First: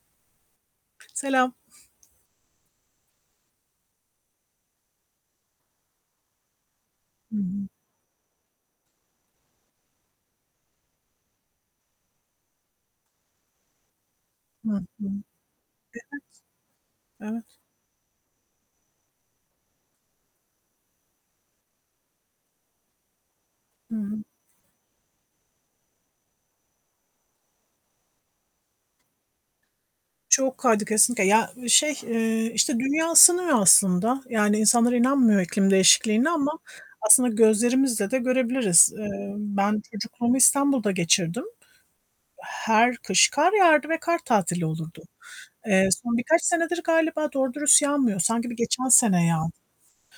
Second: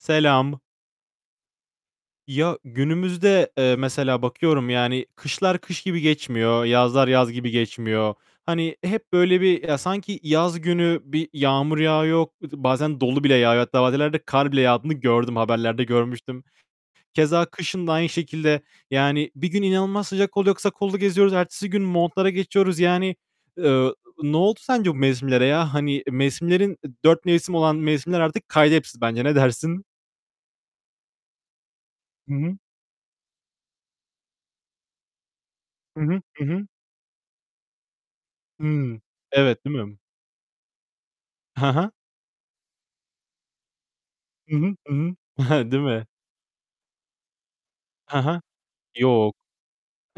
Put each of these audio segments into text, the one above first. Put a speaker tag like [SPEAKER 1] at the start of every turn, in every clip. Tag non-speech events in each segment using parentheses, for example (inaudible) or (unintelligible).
[SPEAKER 1] Selam.
[SPEAKER 2] Selam.
[SPEAKER 1] Ya, günümüzde, eee, mesela bakıyorum, yani. Kışlar kış gibi geçmiyor. Yazlar yaz
[SPEAKER 2] Hı
[SPEAKER 1] gibi
[SPEAKER 2] hı.
[SPEAKER 1] geçmiyor. Hani, hep böyle bir ya, sanki yaz günü bir yağmur yağıyor. Iıı, bazen dolu bile yağıyor hatta bazı yerlerde kar bile
[SPEAKER 2] Hı
[SPEAKER 1] yağdığını
[SPEAKER 2] hı.
[SPEAKER 1] gördüm. Haberlerde
[SPEAKER 2] Evet.
[SPEAKER 1] görmüştüm. Keza
[SPEAKER 2] Evet.
[SPEAKER 1] kışın da aynı şekilde yani bir gün inanılmaz sıcak oluyor, kısa kollu geziyoruz. Ertesi gün montlara geçiyoruz. Yani, eee,
[SPEAKER 2] Hı hı.
[SPEAKER 1] ne oldu sence bu mevsimlere ya? Hani mevsimlerin, dört mevsim olan mevsimler artık kaydı hepsi bence. Ne dersin?
[SPEAKER 2] Çok kaydı kesinlikle. Ya, şey,
[SPEAKER 1] Hı
[SPEAKER 2] eee,
[SPEAKER 1] hı.
[SPEAKER 2] işte, dünya ısınıyor aslında. Yani, insanlar inanmıyor iklim
[SPEAKER 1] Hı hı.
[SPEAKER 2] değişikliğine
[SPEAKER 1] Hı
[SPEAKER 2] ama
[SPEAKER 1] hı.
[SPEAKER 2] aslında gözlerimizle de görebiliriz.
[SPEAKER 1] Hıı.
[SPEAKER 2] Eee,
[SPEAKER 1] Evet, değil
[SPEAKER 2] ben
[SPEAKER 1] mi?
[SPEAKER 2] çocukluğumu İstanbul'da geçirdim.
[SPEAKER 1] He he.
[SPEAKER 2] Her kış kar yağardı ve kar
[SPEAKER 1] Hı
[SPEAKER 2] tatili
[SPEAKER 1] hı. Hı
[SPEAKER 2] olurdu.
[SPEAKER 1] hı. (giggles) Değil
[SPEAKER 2] Eee,
[SPEAKER 1] mi?
[SPEAKER 2] son birkaç senedir galiba doğru dürüst
[SPEAKER 1] He
[SPEAKER 2] yağmıyor.
[SPEAKER 1] he.
[SPEAKER 2] Sanki bir geçen sene
[SPEAKER 1] Yok.
[SPEAKER 2] yağ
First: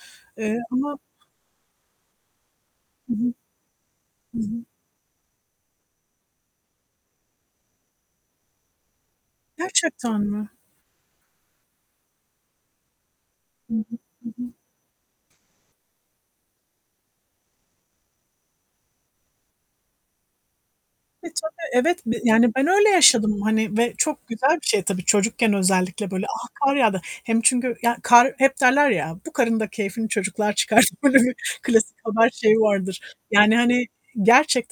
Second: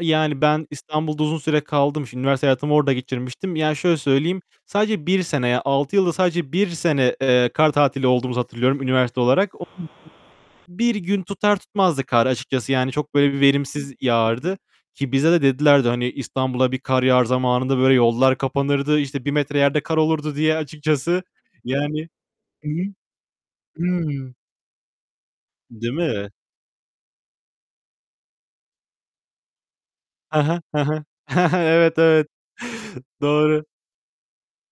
[SPEAKER 1] Yani,
[SPEAKER 2] eee,
[SPEAKER 1] ben
[SPEAKER 2] ama
[SPEAKER 1] İstanbul'da uzun süre kaldım. Şimdi üniversite hayatımı orada
[SPEAKER 2] Hı hı.
[SPEAKER 1] geçirmiştim. Yani, şöyle
[SPEAKER 2] Hı
[SPEAKER 1] söyleyeyim,
[SPEAKER 2] hı.
[SPEAKER 1] sadece 1 sene, ya 6 yılda sadece 1 sene, eee, kar tatili olduğumuzu hatırlıyorum üniversite olarak. O
[SPEAKER 2] Gerçekten mi?
[SPEAKER 1] 1 gün tutar tutmazdık kar açıkçası. Yani, çok böyle bir
[SPEAKER 2] Hı hı. Hı
[SPEAKER 1] verimsiz
[SPEAKER 2] hı.
[SPEAKER 1] yağardı. Ki bize de dedilerdi, hani, "İstanbul'a bir kar yağar zamanında böyle yollar kapanırdı. İşte, 1 metre yerde kar olurdu" diye açıkçası,
[SPEAKER 2] E, tabi evet
[SPEAKER 1] yani.
[SPEAKER 2] b yani ben
[SPEAKER 1] Hı hı.
[SPEAKER 2] öyle yaşadım hani ve çok
[SPEAKER 1] Hımm.
[SPEAKER 2] güzel bir şey tabii, çocukken
[SPEAKER 1] Değil
[SPEAKER 2] özellikle böyle.
[SPEAKER 1] mi?
[SPEAKER 2] "A! Kar yağdı." Hem çünkü ya kar hep derler ya, "Bu karın da keyfini
[SPEAKER 1] He
[SPEAKER 2] çocuklar
[SPEAKER 1] he, he
[SPEAKER 2] çıkarttı."
[SPEAKER 1] he.
[SPEAKER 2] Böyle bir klasik
[SPEAKER 1] Evet, evet.
[SPEAKER 2] haber şeyi vardır. Yani,
[SPEAKER 1] Doğru.
[SPEAKER 2] hani,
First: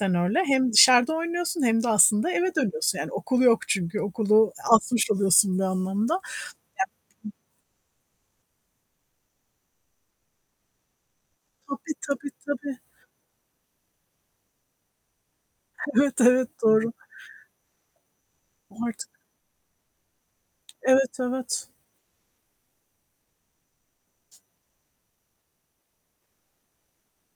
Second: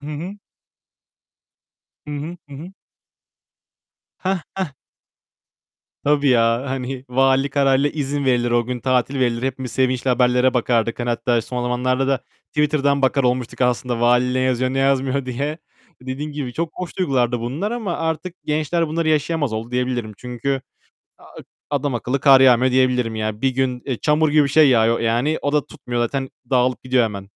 [SPEAKER 1] Hı hı.
[SPEAKER 2] öyle. Hem dışarıda oynuyorsun hem de
[SPEAKER 1] Hı
[SPEAKER 2] aslında
[SPEAKER 1] hı.
[SPEAKER 2] eve
[SPEAKER 1] Hı hı.
[SPEAKER 2] dönüyorsun. Yani, okul yok çünkü,
[SPEAKER 1] Hah,
[SPEAKER 2] okulu
[SPEAKER 1] hah.
[SPEAKER 2] asmış oluyorsun bir anlamda.
[SPEAKER 1] Tabii ya, hani
[SPEAKER 2] (unintelligible)
[SPEAKER 1] valilik kararıyla izin verilir, o gün tatil verilir. Hepimiz sevinçle haberlere bakardık. Hani, hatta son
[SPEAKER 2] Tabii,
[SPEAKER 1] zamanlarda da
[SPEAKER 2] tabii, tabii.
[SPEAKER 1] Twitter'dan bakar olmuştuk aslında vali ne yazıyor, ne yazmıyor diye.
[SPEAKER 2] Evet,
[SPEAKER 1] Dediğim
[SPEAKER 2] evet
[SPEAKER 1] gibi çok
[SPEAKER 2] doğru.
[SPEAKER 1] hoş duygulardı bunlar ama artık
[SPEAKER 2] O
[SPEAKER 1] gençler bunları
[SPEAKER 2] artık
[SPEAKER 1] yaşayamaz oldu diyebilirim. Çünkü
[SPEAKER 2] Evet,
[SPEAKER 1] a
[SPEAKER 2] evet.
[SPEAKER 1] adamakıllı kar yağmıyor diyebilirim. Yani 1 gün, eee, çamur gibi bir şey yağıyor yani, o da tutmuyor zaten. Dağılıp gidiyor hemen.